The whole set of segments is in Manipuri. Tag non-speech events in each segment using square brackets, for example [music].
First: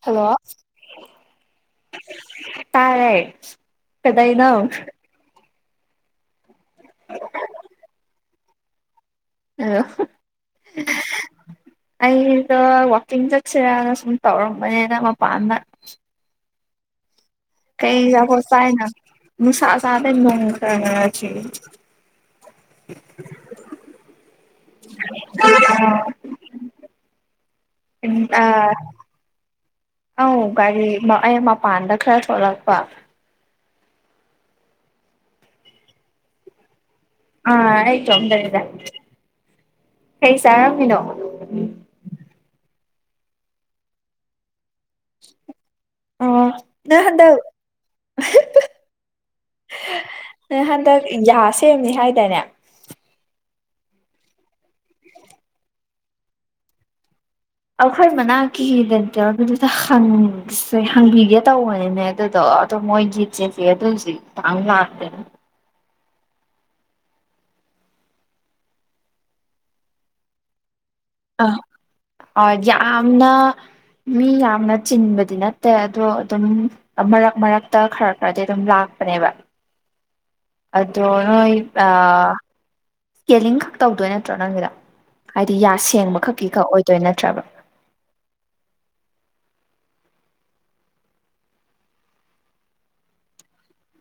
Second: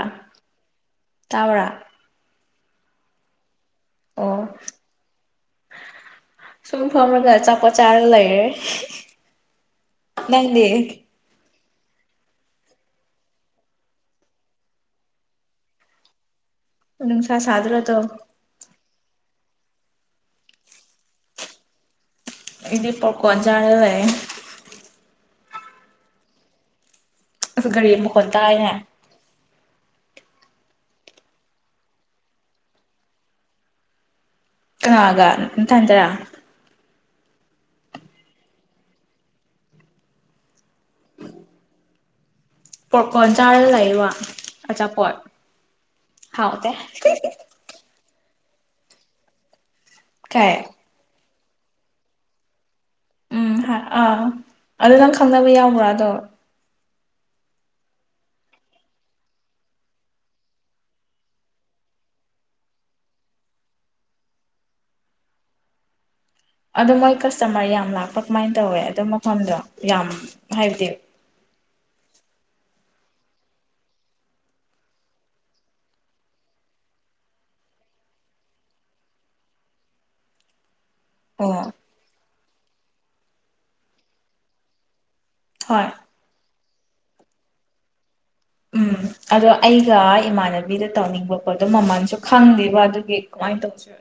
ꯍꯜꯂꯣ ꯇꯥꯕꯔꯥ ꯇꯥꯔꯦ ꯀꯗꯩꯅꯣ ꯁꯨꯝ ꯐꯝꯔꯒ ꯑꯆꯥꯄꯣꯠ ꯆꯥꯔꯒ ꯂꯩꯔꯦ ꯑ ꯅꯅꯦ ꯑꯩꯗꯣ ꯋꯥꯛꯀꯤꯡ ꯆꯠꯁꯤꯔꯥꯅ ꯁꯨꯝ ꯇꯧꯔꯝꯕꯅꯤꯅ ꯃꯄꯥꯟꯗ ꯎ ꯀꯩ ꯑꯆꯥꯄꯣꯠ ꯆꯥꯏꯅꯣ ꯅꯨꯡꯁꯥ ꯁꯥꯕꯩ ꯅꯣꯡ ꯈꯔ ꯈꯔ ꯆꯨꯏ ꯑꯩꯗꯤ ꯄꯦꯞꯀꯣꯟ ꯆꯥꯔꯥ ꯂꯩ ꯑꯣ ꯑ ꯒꯥꯔꯤ ꯃꯈꯣꯟ ꯇꯥꯏꯅꯦ ꯑꯧ ꯒꯥꯔꯤ ꯑꯩ ꯃꯄꯥꯟꯗ ꯈꯔ ꯊꯣꯛꯂꯛꯄ ꯀꯅꯥꯒ ꯅꯊꯟꯇꯔꯥ ꯑꯥ ꯑꯩ ꯏꯇꯣꯝ ꯇꯥꯅꯤꯗꯥ ꯀꯩ ꯆꯥꯔꯝꯃꯤꯅꯣ ꯄꯣꯞꯀꯣꯟ ꯆꯥꯔ ꯂꯩꯕ ꯑꯆꯥꯄꯣꯠ ꯑꯣ ꯍꯥꯎꯇꯦ ꯅꯣꯏ ꯍꯟꯗꯛ ꯀꯥꯏ ꯅꯪ ꯍꯟꯗꯛ ꯌꯥꯁꯤ ꯁꯦꯝꯅꯤ ꯍꯥꯏꯇꯥꯅꯦ ꯎꯝ ꯑꯥ ꯑꯗꯨ ꯅꯪ ꯈꯅꯕ ꯌꯥꯎꯕ꯭ꯔꯥ ꯗꯣ ꯑꯩꯈꯣꯏ ꯃꯅꯥꯛꯀꯤ ꯗꯦꯟꯇꯦꯜꯒꯤꯗꯨꯗ ꯍꯪꯁꯦ ꯍꯪꯕꯤꯒꯦ ꯇꯧꯕꯅꯤꯅꯦ ꯑꯗꯨꯗꯣ ꯑꯗꯨꯗꯣ ꯃꯣꯏꯒꯤ ꯆꯦꯁꯦ ꯑꯗꯨꯁꯨ ꯍꯧꯖꯤꯛ ꯄꯥꯛꯅꯂꯥꯛꯗꯦꯅꯦ ꯑꯗꯣ ꯃꯣꯏ ꯀꯁꯇꯃꯔ ꯌꯥꯝ ꯂꯥꯛꯄ ꯀꯃꯥꯏꯅ ꯇꯧꯋꯦ ꯑꯗꯨ ꯃꯐꯝꯗꯣ ꯌꯥꯝ ꯍꯥꯏꯕꯗꯤ ꯑ ꯑ ꯌꯥꯝꯅ ꯃꯤ ꯌꯥꯝꯅ ꯆꯤꯟꯕꯗꯤ ꯅꯠꯇꯦ ꯑꯗꯣ ꯑꯗꯨꯝ ꯃꯔꯛ ꯃꯔꯛꯇ ꯈꯔ ꯈꯔꯗꯤ ꯑꯗꯨꯝ ꯂꯥꯛꯄꯅꯦꯕ ꯑꯗꯣ ꯅꯣꯏ ꯑꯣ ꯑ ꯀꯤꯂꯤꯡ ꯈꯛ ꯇꯧꯗꯣꯏ ꯅꯠꯇ꯭ꯔꯣ ꯅꯪꯒꯤꯗꯣ ꯍꯥꯏꯗꯤ ꯌꯥ ꯍꯣꯏ ꯁꯦꯡꯕ ꯈꯛꯀꯤ ꯈꯛ ꯑꯣꯏ ꯑꯗꯨ ꯅꯠꯇ꯭ꯔꯕ ꯎꯝ ꯑꯗꯣ ꯑꯩꯒ ꯏꯃꯥꯟꯅꯕꯤꯗ ꯇꯧꯅꯤꯡꯕ ꯄꯣꯠꯇꯣ ꯃꯃꯜꯁꯨ ꯈꯪꯗꯦꯕ ꯑꯗꯨꯒꯤ ꯀꯃꯥꯏꯅ ꯇꯧꯁꯤꯔ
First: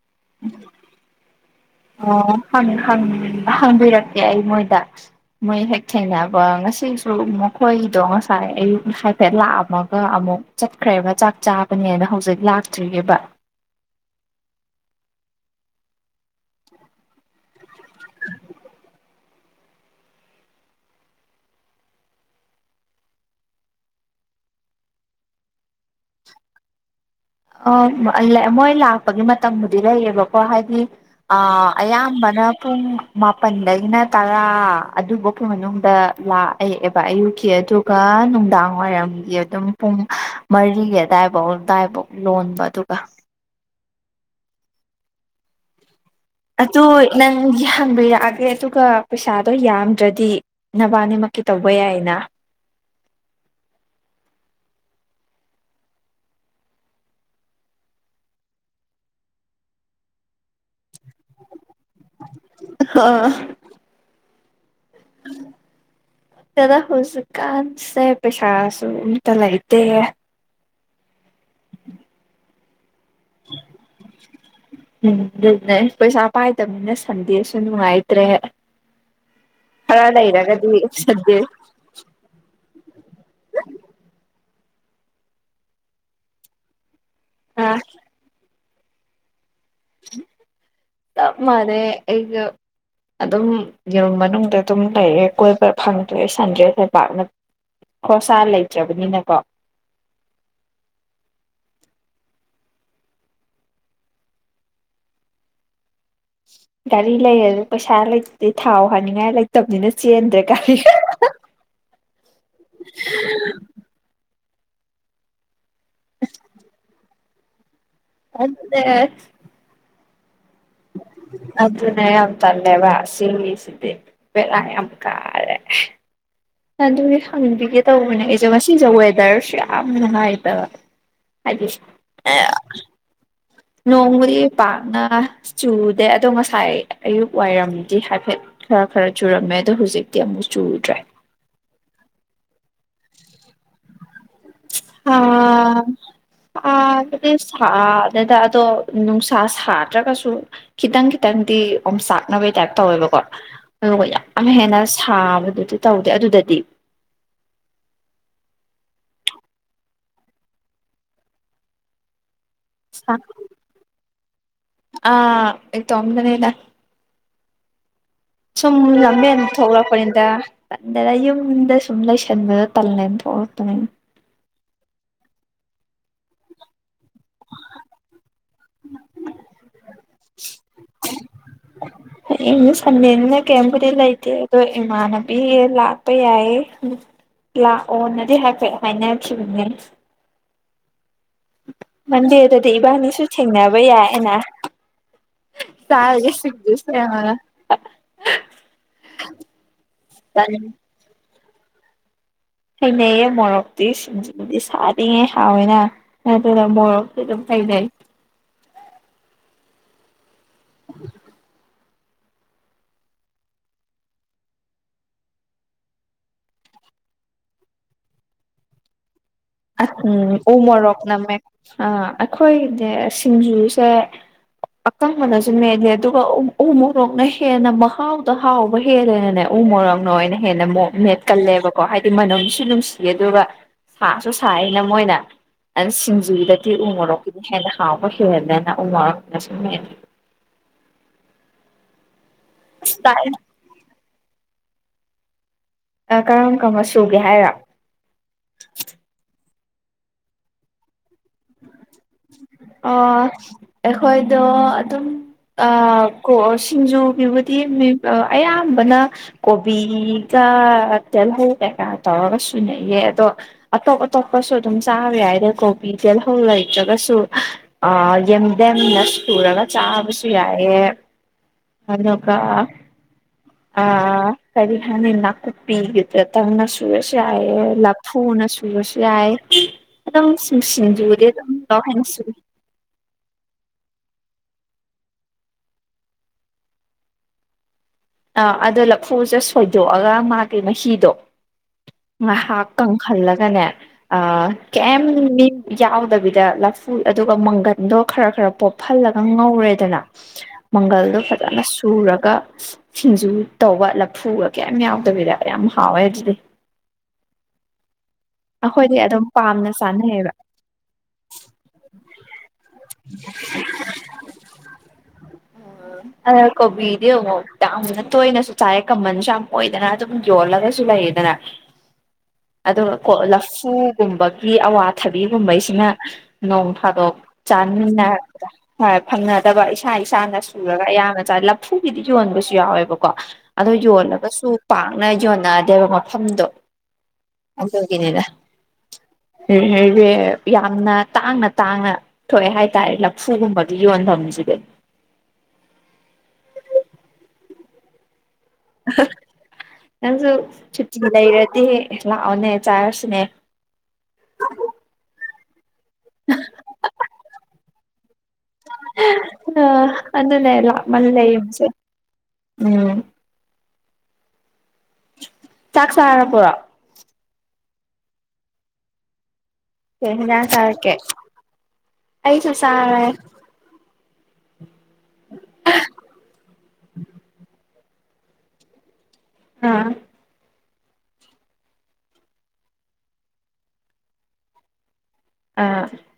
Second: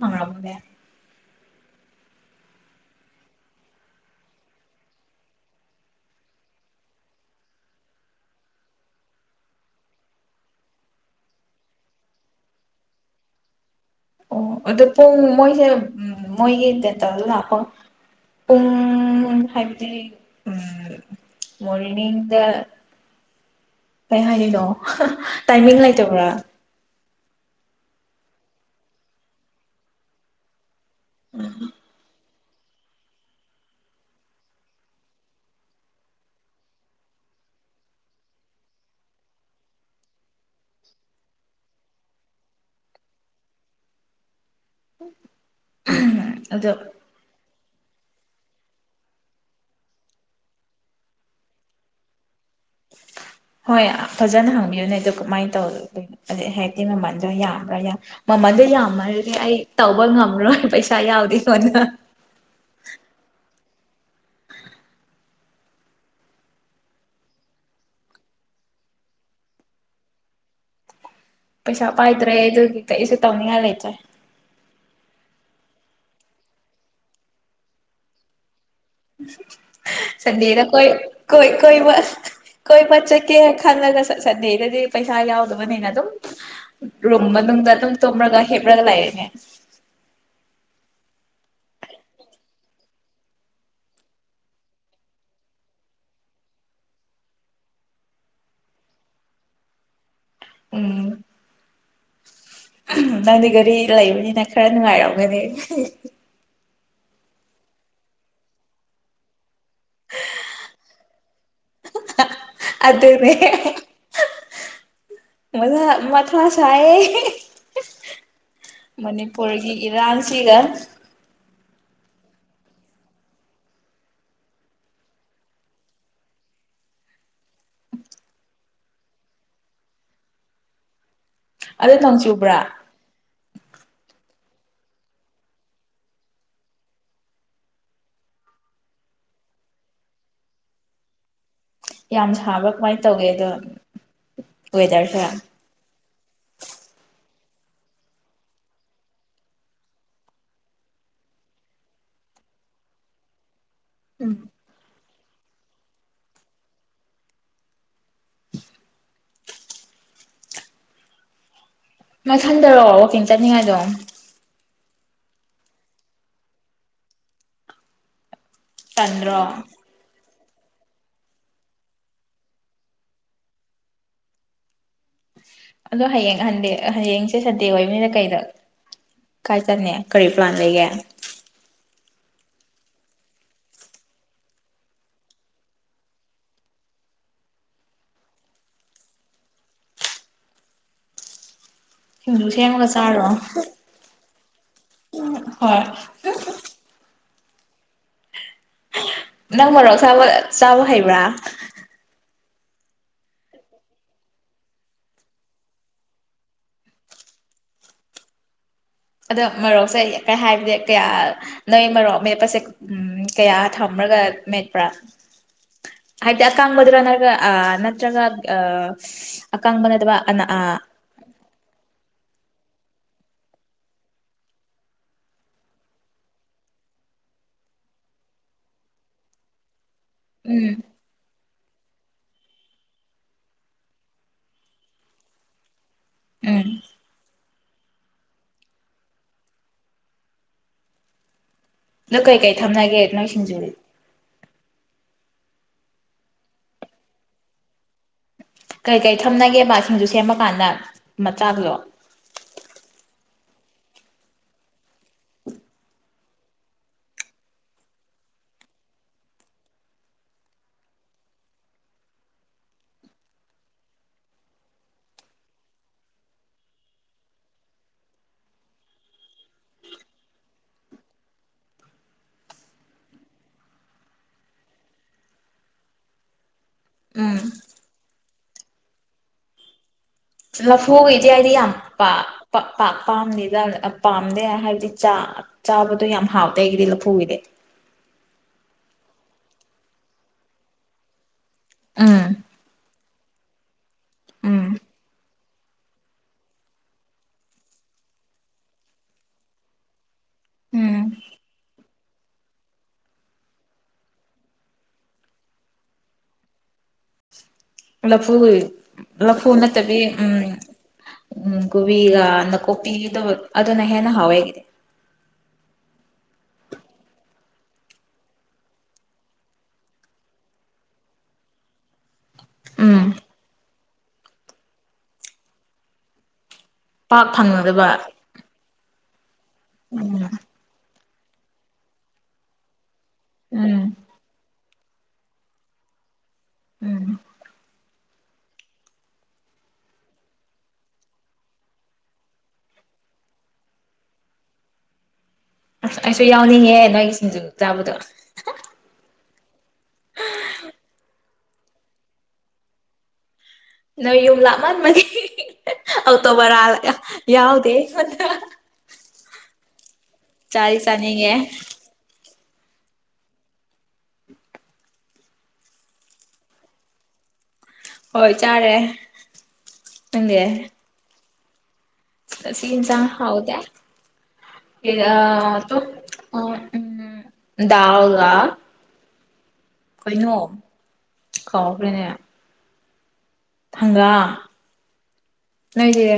ꯍꯪꯉꯝꯕꯅꯦ ꯑꯣ ꯍꯪꯕꯤꯔꯛꯀꯦ ꯑꯩ ꯃꯣꯏꯗ ꯃꯣꯏ ꯍꯦꯛ ꯊꯦꯡꯅꯕ ꯉꯁꯤꯁꯨ ꯃꯈꯣꯏꯗꯣ ꯉꯁꯥꯏ ꯑꯌꯨꯛ ꯍꯥꯏꯐꯦꯠ ꯂꯥꯛꯑꯝꯃꯒ ꯑꯃꯨꯛ ꯆꯠꯈ꯭ꯔꯦꯕ ꯆꯥꯛ ꯆꯥꯕꯅꯦꯅ ꯍꯧꯖꯤꯛ ꯂꯥꯛꯇ꯭ꯔꯤꯕ ꯑꯣ ꯑꯗꯨꯗꯣ ꯄꯨꯡ ꯃꯣꯏꯁꯦ ꯃꯣꯏꯒꯤ ꯗꯦꯟꯇꯦꯟ ꯂꯥꯛꯄ ꯄꯨꯡ ꯍꯥꯏꯕꯗꯤ ꯎ ꯃꯣꯔꯅꯤꯡꯗ ꯀꯩ ꯍꯥꯏꯔꯤꯅꯣ ꯇꯥꯏꯃꯤꯡ ꯂꯩꯇꯕ꯭ꯔꯥ ꯑ ꯃꯣꯏ ꯂꯥꯛꯄꯒꯤ ꯃꯇꯝꯕꯨꯗꯤ ꯂꯩꯌꯦꯕꯀꯣ ꯍꯥꯏꯗꯤ ꯑ ꯑꯌꯥꯝꯕꯅ ꯄꯨꯡ ꯃꯥꯄꯜꯗꯒꯤꯅ ꯇꯔꯥ ꯑꯗꯨꯐꯧꯒꯤ ꯃꯅꯨꯡꯗ ꯂꯥꯛꯑꯑꯦꯕ ꯑꯌꯨꯛꯀꯤ ꯑꯗꯨꯒ ꯅꯨꯡꯗꯥꯡꯋꯥꯏꯔꯝꯒꯤ ꯑꯗꯨꯝ ꯄꯨꯡ ꯃꯔꯤꯒꯤ ꯑꯗꯨꯋꯥꯏꯐꯧ ꯑꯗꯨꯋꯥꯏꯐꯧ ꯂꯣꯟꯕ ꯑꯗꯨꯒ [inaudible] ꯑꯗꯣ ꯅꯪ ꯍꯪꯕꯤꯔꯛꯑꯒꯦ ꯑꯗꯨꯒ ꯄꯩꯁꯥꯗꯣ ꯌꯥꯝꯗ꯭ꯔꯗꯤ ꯅꯕꯥꯅꯤꯃꯛꯀꯤ ꯇꯧꯕ ꯌꯥꯏꯅ ꯍꯣꯏ ꯐꯖꯅ ꯍꯪꯕꯤꯌꯨꯅꯦ ꯑ ꯑꯗꯨ ꯀꯃꯥꯏꯅ ꯇꯧꯅꯣ ꯑꯗꯨ ꯍꯥꯏꯗꯤ ꯃꯃꯜꯗꯣ ꯌꯥꯝꯕ꯭ꯔꯥ ꯃꯃꯜꯗꯣ ꯌꯥꯝꯃꯔꯗꯤ ꯑꯩ ꯇꯧꯕ ꯉꯝꯃꯔꯣꯏ ꯄꯩꯁꯥ ꯌꯥꯎꯗꯦ ꯑꯩꯉꯣꯟꯅ ꯈꯪꯗꯦꯗꯥ ꯍꯧꯖꯤꯛꯀꯥꯟꯁꯦ ꯄꯩꯁꯥꯁꯨ ꯑꯝꯇ ꯂꯩꯥꯏꯇꯦ ꯄꯁꯥ ꯄꯥꯏꯗ꯭ꯔꯦ ꯑꯗꯨꯒꯤ ꯀꯩꯁꯨ ꯇꯧꯅꯤꯡꯉꯥꯏ ꯂꯩꯇ꯭ꯔꯦ ꯎꯝ ꯑꯗꯨꯅꯦ ꯄꯩꯁꯥ ꯄꯥꯏꯗꯕꯅꯤꯅ ꯁꯟꯗꯦꯁꯨ ꯅꯨꯡꯉꯥꯏꯇ꯭ꯔꯦ ꯈꯔ ꯁꯟꯗꯦꯗ ꯂꯩꯔꯒꯗꯤ ꯀꯣꯏ ꯁꯟꯗꯦ ꯀꯣꯏꯕ ꯀꯣꯏꯕ ꯆꯠꯀꯦꯅ ꯈꯪꯜꯂꯒ ꯁꯟꯗꯦ ꯗꯗꯤ ꯄꯩꯁꯥ ꯌꯥꯎꯗꯕꯅꯤꯅ ꯑꯗꯨꯝ ꯔꯨꯝ ꯃꯅꯨꯡꯗ ꯑꯗꯨꯝ ꯇꯨꯝꯃ ꯂꯩ ꯍꯦꯕ꯭ꯔꯒ ꯂꯥꯏꯔꯦ ꯃꯥꯅꯦ ꯑꯩꯒ ꯑꯗꯨꯝ ꯌꯦꯔꯨꯝ ꯃꯅꯨꯡꯗ ꯑꯗꯨꯝ ꯂꯩꯔꯦ ꯀꯣꯏꯕ ꯐꯪꯗ꯭ꯔꯦ ꯁꯟꯗꯦꯁꯨ ꯄꯥꯛꯅ ꯈꯣꯔꯁꯥ ꯂꯩꯇ꯭ꯔꯕꯅꯤꯅꯀꯣ ꯎꯝ ꯅꯪꯗꯤ ꯒꯥꯔꯤ ꯂꯩꯕꯅꯤꯅ ꯈꯔ ꯅꯨꯡꯉꯥꯏꯔꯝꯒꯅꯤ ꯒꯥꯔꯤ ꯂꯩꯔꯖꯨ ꯄꯩꯁꯥ ꯂꯩꯇ ꯊꯥꯎ ꯍꯥꯏꯅꯤꯡꯉꯥꯏ ꯂꯩꯇ ꯇꯕꯅꯤꯅ ꯆꯦꯟꯗ꯭ꯔꯦ ꯒꯥꯔꯤꯒ ꯃꯖꯥ ꯃꯊꯥ ꯁꯥꯏꯌꯦ ꯑꯗꯨꯅꯦ ꯔꯥꯡ ꯑꯗꯨꯅꯦ ꯇꯜꯂꯦꯕ ꯁꯤꯒꯤꯁꯤꯗꯤ ꯕꯦꯔꯥ ꯌꯥꯝ ꯀꯥꯔꯦ ꯑꯗꯨꯗꯤ ꯍꯪꯕꯤꯒꯦ ꯇꯧꯕꯅꯦ ꯑꯩꯁꯨ ꯉꯁꯤꯖꯨ ꯋꯦꯗꯔꯁꯨ ꯌꯥꯝ ꯅꯨꯡꯉꯥꯏꯕ ꯑꯗꯣ ꯅꯣꯡ ꯆꯨꯕ꯭ꯔꯥ ꯅꯣꯡꯕꯨꯗꯤ ꯄꯥꯛꯅ ꯆꯨꯗꯦ ꯑꯗꯣ ꯉꯁꯥꯏ ꯑꯌꯨꯛ ꯋꯥꯏꯔꯝꯗꯤ ꯍꯥꯏꯐꯦꯠ ꯈꯔ ꯈꯔ ꯆꯨꯔꯝꯃꯦ ꯑꯗꯣ ꯍꯧꯖꯤꯛꯇꯤ ꯑꯃꯨꯛ ꯆꯨꯗ꯭ꯔꯦ ꯌꯥꯝ ꯁꯥꯕ꯭ꯔ ꯀꯃꯥꯢ ꯇꯧꯒꯦ ꯑꯗꯣ ꯑ ꯋꯦꯗꯔꯁꯦ ꯑ ꯁꯥꯗꯦꯗ ꯑꯗꯣ ꯅꯨꯡꯁꯥ ꯁꯥꯗ꯭ꯔꯒꯁꯨ ꯈꯤꯇꯪ ꯈꯤꯇꯪꯗꯤ ꯑꯣꯝꯆꯥꯛꯅꯕꯒꯤ ꯇꯥꯏꯞ ꯇꯧꯋꯦꯕꯀꯣ ꯑꯗꯨꯒ ꯌꯥꯝ ꯍꯦꯟꯅꯁ ꯁꯥꯕꯗꯨꯗꯤ ꯇꯧꯗꯦ ꯑꯗꯨꯗꯗꯤ ꯃꯊꯟꯗꯔꯣ ꯋꯥꯛꯀꯤꯡ ꯆꯠꯅꯤꯡꯉꯥꯏꯗꯣ ꯑ ꯏꯇꯣꯝꯗꯅꯤꯗ ꯁꯨꯝ ꯂꯝꯕꯦꯟ ꯇꯟꯗ꯭ꯔꯣ ꯊꯣꯛꯂꯛꯄꯅꯤꯗ ꯇꯟꯗꯦꯅ ꯌꯨꯝꯗ ꯁꯨꯝ ꯂꯩꯁꯟꯕꯗꯣ ꯇꯜꯂꯦꯅ ꯊꯣꯛꯂꯛꯄꯅꯤꯗ ꯑꯗꯣ ꯍꯌꯦꯡ ꯁꯟꯗꯦ ꯍꯌꯦꯡꯁꯦ ꯁꯟꯗꯦ ꯑꯣꯏꯕꯅꯤꯅ ꯀꯩꯗ ꯀꯥꯏ ꯆꯠꯅꯤ ꯀꯔꯤ ꯄ꯭ꯂꯥꯟ ꯂꯩꯒꯦ ꯍꯌꯦꯡ ꯁꯟꯗꯦꯟꯅꯤꯅ ꯀꯩꯝꯕꯨꯗꯤ ꯂꯩꯇꯦ ꯑꯗꯣ ꯏꯃꯥꯟꯅꯕꯤ ꯂꯥꯛꯄ ꯌꯥꯏꯌꯦ ꯂꯥꯛꯑꯣꯅꯗꯤ ꯍꯥꯏꯐꯦꯠ ꯍꯥꯏꯅꯈꯤꯕꯅꯦ ꯁꯤꯡꯖꯨ ꯃꯟꯗꯦꯗꯗꯤ ꯁꯦꯝꯃꯒ ꯏꯕꯥꯅꯤꯁꯨ ꯆꯥꯔꯣ ꯊꯦꯡꯅꯕ ꯌꯥꯏꯅ ꯍꯣꯏ ꯆꯥꯔꯒ ꯁꯤꯡꯁꯨ ꯍꯥ ꯍꯥ ꯅꯪ ꯃꯔꯣꯛ ꯑꯁꯥꯕ ꯆꯥꯕ ꯍꯩꯕ꯭ꯔꯥ ꯍꯩꯅꯩꯌꯦ ꯃꯣꯔꯣꯛꯇꯤ ꯁꯤꯡꯖꯨꯗꯤ ꯁꯥꯔꯤꯒꯩ ꯍꯥꯎꯋꯦꯅ ꯑꯗꯨꯅ ꯃꯣꯔꯣꯛꯇꯤ ꯑꯗꯨꯝ ꯍꯩꯅꯩ ꯑꯗꯣ ꯃꯔꯣꯛꯁꯦ ꯑꯩ ꯀꯩ ꯍꯥꯏꯕꯗꯤ ꯀꯌꯥ ꯅꯣꯏ ꯃꯔꯣꯛ ꯃꯦꯠꯄꯁꯦ ꯎ ꯀꯌꯥ ꯊꯝꯔꯒ ꯃꯦꯠꯄ꯭ꯔꯥ ꯍꯥꯏꯕꯗꯤ ꯑꯀꯥꯡꯕꯗꯨꯔꯥ ꯅꯠꯇꯔꯒ ꯅꯠꯇ꯭ꯔꯒ ꯑ ꯑ ꯎꯝ ꯎꯨ ꯃꯔꯣꯛꯅ ꯃꯦꯠ ꯑ ꯑꯩꯈꯣꯏꯅꯦ ꯁꯤꯡꯖꯨꯁꯦ ꯑꯀꯪꯕꯅꯁꯨ ꯃꯦꯠꯂꯦ ꯑꯗꯨꯒ ꯎ ꯃꯣꯔꯣꯛꯅ ꯍꯦꯟꯅ ꯃꯍꯥꯎꯗ ꯍꯥꯎꯕ ꯍꯦꯜꯂꯦꯅꯅꯦ ꯎ ꯃꯣꯔꯣꯛ ꯅꯣꯏꯅ ꯍꯦꯟꯅ ꯎꯝ ꯑꯃꯨꯛ ꯃꯦꯠ ꯀꯜꯂꯦꯕ ꯑꯣ ꯍꯥꯏꯗꯤ ꯃꯅꯨꯡꯅꯝꯁꯨ ꯅꯨꯡꯁꯤꯌꯦ ꯑꯗꯨꯒ ꯁꯥ ꯁꯨ ꯁꯥꯏꯅ ꯃꯣꯏꯅ ꯑꯗꯨꯅ ꯎꯝ ꯁꯤꯡꯖꯨꯒꯤꯗꯗꯤ ꯎꯃꯣꯔꯣꯛꯀꯤꯅ ꯍꯦꯟꯅ ꯍꯥꯎꯕ ꯍꯦꯜꯂꯦꯅ ꯎ ꯃꯣꯔꯣꯛꯅ ꯁꯨꯝ ꯃꯦꯠꯂꯦ ꯀꯩꯀꯩ ꯊꯝꯅꯒꯦ ꯅꯣꯏ ꯑꯁ ꯁꯤꯡꯖꯨꯗꯤ ꯀꯔꯝ ꯀꯔꯝꯕ ꯁꯨꯒꯦ ꯍꯥꯏꯔꯣ ꯀꯩ ꯀꯔꯤ ꯊꯝꯅꯒꯦꯕꯁꯤꯡꯗꯨ ꯁꯦꯝꯃꯀꯥꯟꯗ ꯑ ꯑꯩꯈꯣꯏꯗꯣ ꯑꯗꯨꯝ ꯁꯤꯡꯖꯨꯒꯤꯕꯨꯗꯤ ꯑꯌꯥꯝꯕꯅ ꯀꯣꯕꯤꯒ ꯇꯦꯜꯍꯧ ꯀꯩꯀꯥ ꯇꯧꯔꯒ ꯁꯨꯅꯩꯌꯦ ꯑꯗꯣ ꯑꯇꯣꯞ ꯑꯇꯣꯞꯄꯁꯨ ꯑꯗꯨꯝ ꯆꯥꯕ ꯌꯥꯏꯗ ꯀꯣꯕꯤ ꯇꯦꯜꯍꯧ ꯂꯩꯇ꯭ꯔꯒꯁꯨ ꯑ ꯌꯦꯦꯝꯗꯦꯝꯅ ꯁꯨꯔꯒ ꯆꯥꯕꯁꯨ ꯌꯥꯏꯑꯦ ꯑꯗꯨꯒ ꯑ ꯀꯔꯤ ꯍꯥꯏꯅꯤ ꯅꯥꯀꯨꯞꯄꯤꯒꯤꯗꯇꯪꯅꯁꯨ ꯁꯨꯕꯁꯨ ꯎꯝ ꯌꯥꯏꯌꯦ ꯂꯥꯞ ꯊꯨꯅ ꯁꯨꯕꯁꯨ ꯌꯥꯏ ꯑꯗꯨꯝ ꯁꯤꯡꯖꯨꯗꯤ ꯂꯐꯨꯒꯤꯗꯤ ꯑꯗꯨꯝ ꯑꯩꯗꯤ ꯂꯣꯏꯅ ꯌꯥꯝꯄꯥꯛ ꯁꯨꯏ ꯄꯥꯝ- ꯄꯥꯝꯅꯤꯗ ꯄꯥꯝꯗꯦ ꯍꯥꯏꯕꯗꯤ ꯆꯥꯕꯗꯣ ꯌꯥꯝ ꯍꯥꯎꯇꯦ ꯑꯩꯒꯤꯗꯤ ꯂꯐꯨꯒꯤꯗꯤ ꯑꯥ ꯑꯗꯣ ꯂꯐꯨꯁꯦ ꯁꯣꯏꯗꯣꯛꯑꯒ ꯃꯥꯒꯤ ꯃꯍꯤꯗꯣ ꯎꯝ ꯉꯥꯍꯥꯛ ꯀꯪ ꯈꯜꯂꯒꯅꯦ ꯑ ꯎꯝ ꯀꯦꯝ ꯌꯥꯎꯗꯕꯤꯗ ꯂꯐꯨ ꯑꯗꯨꯒ ꯃꯪꯒꯜꯗꯣ ꯈꯔ ꯈꯔ ꯄꯣꯞꯍꯜꯂꯒ ꯉꯧꯔꯦꯗꯅ ꯎꯝ ꯃꯪꯒꯜꯗꯣ ꯐꯖꯅ ꯁꯨꯔꯒ ꯁꯤꯡꯖꯨ ꯇꯧꯕ ꯂꯐꯨꯒ ꯀꯌꯤꯝ ꯌꯥꯎꯗꯕꯤꯗ ꯌꯥꯝ ꯍꯥꯎꯋꯦ ꯑꯗꯨꯗꯤ ꯂꯐꯨ ꯑꯩꯈꯣꯏꯗꯤ ꯑꯗꯨꯝ ꯂꯐꯨ ꯄꯥꯝꯅ ꯅꯠꯇꯕꯤ ꯆꯥꯅꯩꯌꯦꯕ ꯎꯝ ꯎꯝ ꯀꯣꯕꯤꯒ ꯅꯥꯀꯨꯞꯄꯤ ꯑꯗꯨꯅ ꯍꯦꯟꯅ ꯍꯥꯎꯋꯦꯒꯤꯗꯤ ꯑꯗ ꯀꯣꯕꯤꯗꯤ ꯑꯃꯨꯛ ꯌꯥꯝꯅ ꯇꯣꯏꯅꯁꯨ ꯆꯥꯏꯦ ꯀꯃꯟꯁꯨ ꯌꯥꯝ ꯑꯣꯏꯗꯅ ꯑꯗꯨꯝ ꯌꯣꯜꯂꯒꯁꯨ ꯂꯩꯌꯦꯗꯅ ꯑꯗꯨ ꯎꯝ ꯐꯨꯒꯨꯝꯕꯒꯤ ꯑꯋꯥꯊꯕꯤꯒꯨꯝꯕꯩꯁꯤꯅ ꯅꯣꯡ ꯐꯥꯗꯣꯛ ꯄꯥꯛ ꯐꯪꯅꯗꯕ ꯆꯥꯃꯤꯟꯅꯔꯛꯕꯗ ꯐꯪꯅ ꯠꯇꯕ ꯏꯁꯥ ꯎꯝ ꯏꯁꯥꯅ ꯁꯨꯔꯒ ꯑꯌꯥꯝꯕ ꯆ ꯂꯐꯨꯒꯤꯗꯤ ꯌꯍꯣꯟꯕꯁꯨ ꯌꯥꯎꯋꯦꯕ ꯀꯣ ꯑꯗꯣ ꯎꯝ ꯌꯣꯜꯂꯒꯁꯨ ꯄꯥꯛꯅ ꯌꯣꯟꯅꯗꯦꯕ ꯃꯐꯝꯗꯣ ꯎꯝ ꯑꯗꯨꯒꯤꯅꯤꯗ ꯌꯥꯝꯅ ꯇꯥꯡꯅ ꯇꯥꯡꯅ ꯊꯣꯛꯑꯦ ꯍꯥꯏꯇꯥꯔꯦ ꯂꯐꯨꯒꯨꯝꯕꯒꯤ ꯌꯣꯟꯐꯝꯁꯤꯗ ꯑꯁ ꯑꯩꯁꯨ ꯌꯥꯎꯅꯤꯡꯉꯦ ꯅꯣꯏꯒꯤ ꯁꯤꯡꯖꯨ ꯆꯥꯕꯗꯣ [inaudible] ꯅꯪꯁꯨ ꯁꯨꯇꯤ ꯂꯩꯔꯗꯤ ꯗꯤ ꯂꯥꯛꯑꯣꯅꯦ ꯆꯥꯔꯁꯤꯅꯦ ꯅꯣꯏ ꯌꯨꯝ ꯂꯥꯞꯃꯟꯃꯒꯤ ꯑꯧꯇꯣ ꯕꯔꯥ ꯌꯥꯎꯗꯦ ꯑꯩꯉꯣꯟ ꯑ ꯑꯗꯨꯅ ꯆꯥꯗꯤ ꯂꯥꯟꯃꯜꯂꯦ ꯆꯥꯅꯤꯡꯉꯦ ꯌꯦꯝꯁꯦ ꯎꯝ ꯆꯥꯛ ꯆꯥꯔꯕꯔꯣ ꯍꯣꯏ ꯆꯥꯔꯦ ꯀꯩ ꯍꯤꯡꯖꯥꯡ ꯅꯪꯗꯤ ꯆꯥꯔꯛꯀꯦ ꯑꯩꯁꯨ ꯉꯁꯤ ꯍꯦꯟꯖꯥꯡ ꯆꯥꯔꯦ ꯍꯥꯎꯗꯦ ꯎꯝ [unintelligible] ꯑꯥ ꯀꯩꯅꯣ ꯀꯥꯎꯒꯔꯦꯅꯦ ꯊꯪꯒꯥ ꯑꯥ ꯅꯣꯏꯒꯤ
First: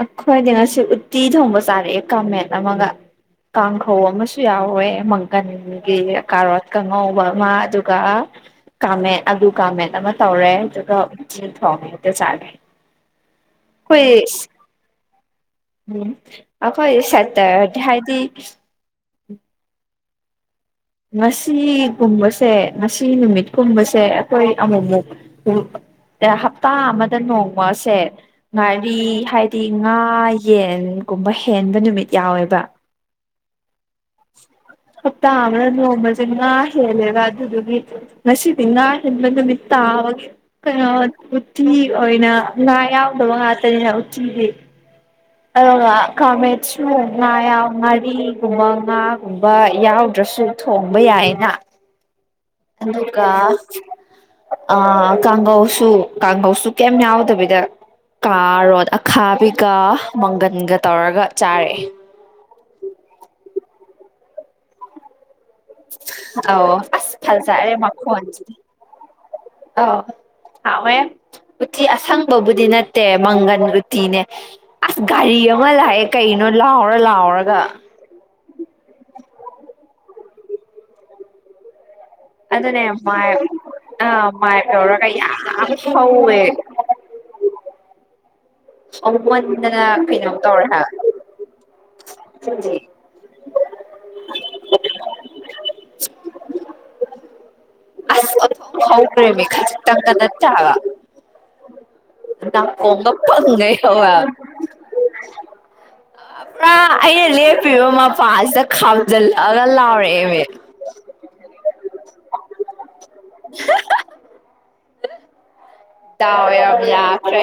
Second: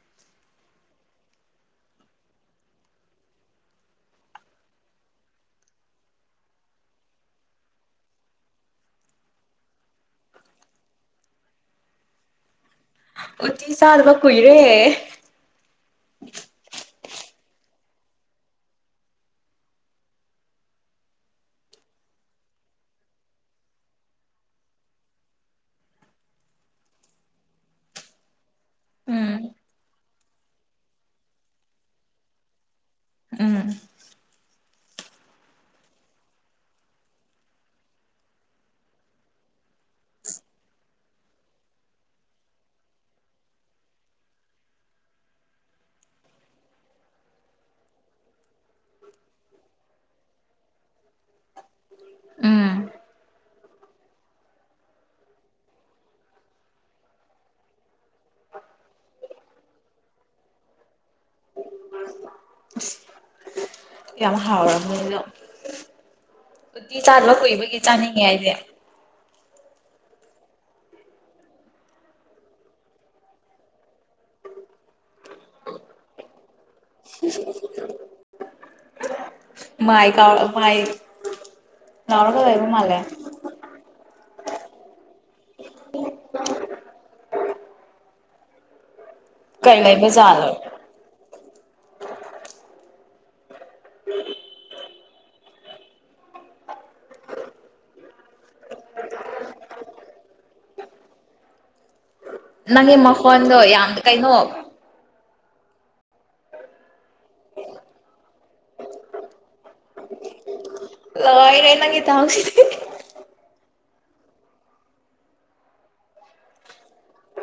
ꯑꯩꯈꯣꯏꯗꯤ ꯉꯁꯤ ꯎꯠꯇꯤ ꯊꯣꯡꯕ ꯆꯥꯔꯛꯑꯦ ꯡꯀꯥꯃꯦꯠ ꯑꯃꯒ ꯀꯥꯡꯈꯧ ꯑꯃꯁꯨ ꯌꯥꯎꯋꯦ ꯃꯪꯒꯟꯒꯤ ꯀꯥꯔꯣꯠꯀ ꯉꯧꯕ ꯑꯃ ꯑꯗꯨꯒ ꯀꯥꯡꯃꯦꯠ ꯑꯂꯨ ꯀꯥꯃꯦꯠ ꯑꯃ ꯇꯧꯔꯦ ꯑꯗꯨꯒ ꯎꯇꯤ ꯊꯣꯡ ꯍꯦꯛꯇ ꯆꯥꯔꯦ ꯎꯇꯤ ꯑꯩꯈꯣꯏ ꯆꯥꯗꯕ ꯀꯨꯏꯔꯦ ꯎꯝ ꯑꯩꯈꯣꯏ ꯁꯠ ꯇ ꯍꯥꯏꯗꯤ ꯉꯁꯤꯒꯨꯝꯕꯁꯦ ꯉꯁꯤ ꯅꯨꯃꯤꯠꯀꯨꯝꯕꯁꯦ ꯑꯩꯈꯣꯏ ꯑꯃꯨꯛꯃꯨꯛ ꯍꯞꯇꯥ ꯑꯃꯗ ꯅꯣꯡꯃꯁꯦ ꯉꯥꯔꯤ ꯎꯝ ꯍꯥꯏꯗꯤ ꯉꯥ ꯌꯦꯟꯒꯨꯝꯕ ꯍꯦꯟꯕ ꯅꯨꯃꯤꯠ ꯌꯥꯎꯋꯦꯕ ꯎꯝ ꯍꯞꯇꯥ ꯑꯃꯗ ꯅꯣꯡꯃꯁꯦ ꯉꯥ ꯍꯦꯜꯂꯦꯕ ꯑꯗꯨꯗꯨꯒꯤ ꯉꯁꯤꯗꯤ ꯉꯥ ꯍꯦꯟꯕ ꯅꯨꯃꯤꯠ ꯇꯥꯕꯒꯤ ꯀꯩꯅꯣ ꯎꯠꯇꯤ ꯑꯣꯏꯅ ꯉꯥ ꯌꯥꯎꯗꯕ ꯉꯥꯛꯇꯅꯤꯅ ꯎꯇꯤꯗꯤ ꯑꯗꯨꯒ ꯀꯥꯡꯃꯦꯠꯁꯨ ꯉꯥ ꯌꯥ ꯉꯥꯔꯤꯒꯨꯝꯕ ꯉꯥꯒꯨꯝꯕ ꯌꯥꯎꯗ꯭ꯔꯁꯨ ꯊꯣꯡꯕ ꯌꯥꯏꯌꯦꯅ ꯎꯝ ꯑꯗꯨꯒ ꯀꯥꯡꯒꯧꯁꯨ ꯀꯥꯡꯒꯧꯁꯨ ꯀꯩꯝ ꯌꯥꯎꯗꯕꯤꯗ ꯀꯥꯔꯣꯠ ꯑꯈꯥꯕꯤꯒ ꯃꯪꯒꯟꯒ ꯇꯧꯔꯒ ꯆꯥꯔꯛꯑꯦ ꯌꯥꯝ ꯍꯥꯎꯔꯝꯅꯤꯅ ꯑꯧ ꯑꯁ ꯐꯖꯔꯦ ꯀꯨꯏꯕꯒꯤ ꯆꯥꯅꯤꯡꯉꯦ ꯃꯥꯈꯣꯟꯁꯤ ꯑꯩꯗꯤ ꯑꯥꯎ ꯍꯥꯎꯋꯦ ꯎꯇꯤ ꯑꯁꯪꯕꯕꯨꯗꯤ ꯅꯠꯇꯦ ꯃꯪꯒꯟ ꯎꯇꯤꯅꯦ ꯑꯁ ꯒꯥꯔꯤ ꯑꯃ ꯂꯥꯛꯑꯦ ꯀꯩꯅꯣ ꯂꯥꯎꯔ ꯂꯥꯎꯔꯒ ꯃꯥꯥꯏ ꯀ ꯃꯥꯏ ꯂꯥꯎꯔꯒ ꯂꯩꯕ ꯑꯗꯨꯅꯦ ꯃꯥꯜꯂꯦ ꯑ ꯑ ꯃꯥꯏꯞ ꯇꯧꯔꯒ ꯌꯥꯝ ꯍꯧꯋꯦ ꯀꯩ ꯍꯧꯃꯟꯗꯅ ꯂꯩꯕ ꯀꯩꯅꯣꯝ ꯖꯥꯠꯂꯣ ꯇꯧꯔꯦ ꯍꯥꯏ [inaudible] ꯍꯧꯒꯔꯦꯃꯦ ꯈꯤꯇꯪ ꯅꯠꯇꯦꯕ ꯅꯪꯒꯤ ꯅꯥꯀꯣꯡꯒ ꯃꯈꯣꯟꯗꯣ ꯄꯪꯒꯩ ꯌꯥꯝ ꯍꯧꯋꯦꯕ ꯀꯩꯅꯣ ꯄꯨꯔꯥ ꯑꯩꯅ ꯂꯦꯞꯄꯤꯕ ꯃꯄꯥꯁꯤꯗ ꯈꯥꯝꯖꯤꯜꯂꯛꯑꯒ ꯂꯥꯎꯔꯛꯑꯦꯕ ꯇꯧꯑ ꯅꯪꯒꯤ ꯗꯥꯎꯁꯤꯗꯤ [inaudible] ꯇꯋꯦꯕ ꯌꯥꯈ꯭ꯔꯦ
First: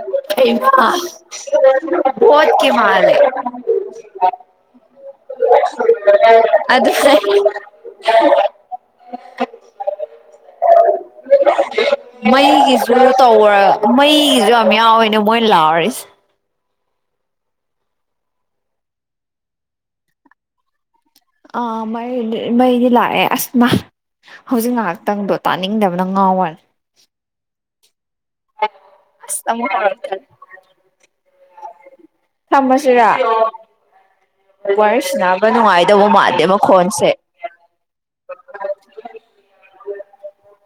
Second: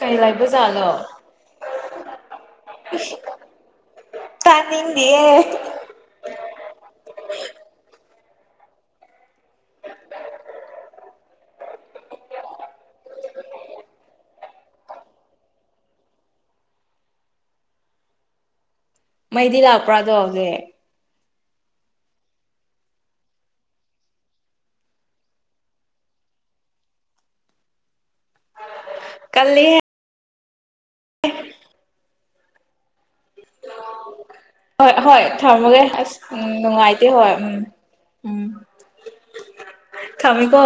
ꯀꯩ ꯂꯩꯕ ꯖꯥꯠꯂꯣ [inaudible] [inaudible] [inaudible] ꯇꯥꯅꯤꯡꯗꯤꯌꯦ ꯃꯩꯒꯤꯁꯨ ꯇꯧ ꯃꯩꯒꯤꯁꯨ ꯌꯥꯝ ꯌꯥꯎꯋꯦꯅꯦ ꯃꯣꯏ ꯂꯥꯎꯔꯤꯁꯦ ꯃꯩꯗꯤ ꯂꯥꯛꯄ꯭ꯔꯥ ꯑꯗꯣꯒꯤ ꯑꯥ ꯃꯩꯗꯤ ꯂꯥꯛꯑꯦ ꯑꯁꯅ ꯍꯧꯖꯤꯛ ꯉꯥꯏꯍꯥꯛꯇꯪꯗꯣ ꯇꯥꯅꯤꯡꯗꯕꯅ ꯉꯥꯎꯋꯅꯤ ꯀꯜꯂꯤꯍꯦ [inaudible] ꯊꯃꯁꯤꯔ ꯍꯣꯏ ꯍꯣꯏ ꯊꯝꯃꯒꯦ ꯑꯁ ꯎꯝ ꯅꯨꯡꯉꯥꯏꯇꯦ ꯃꯈꯣꯟꯁꯦ ꯍꯣꯏ ꯎꯝ ꯎꯝ ꯊꯃꯤꯀꯣ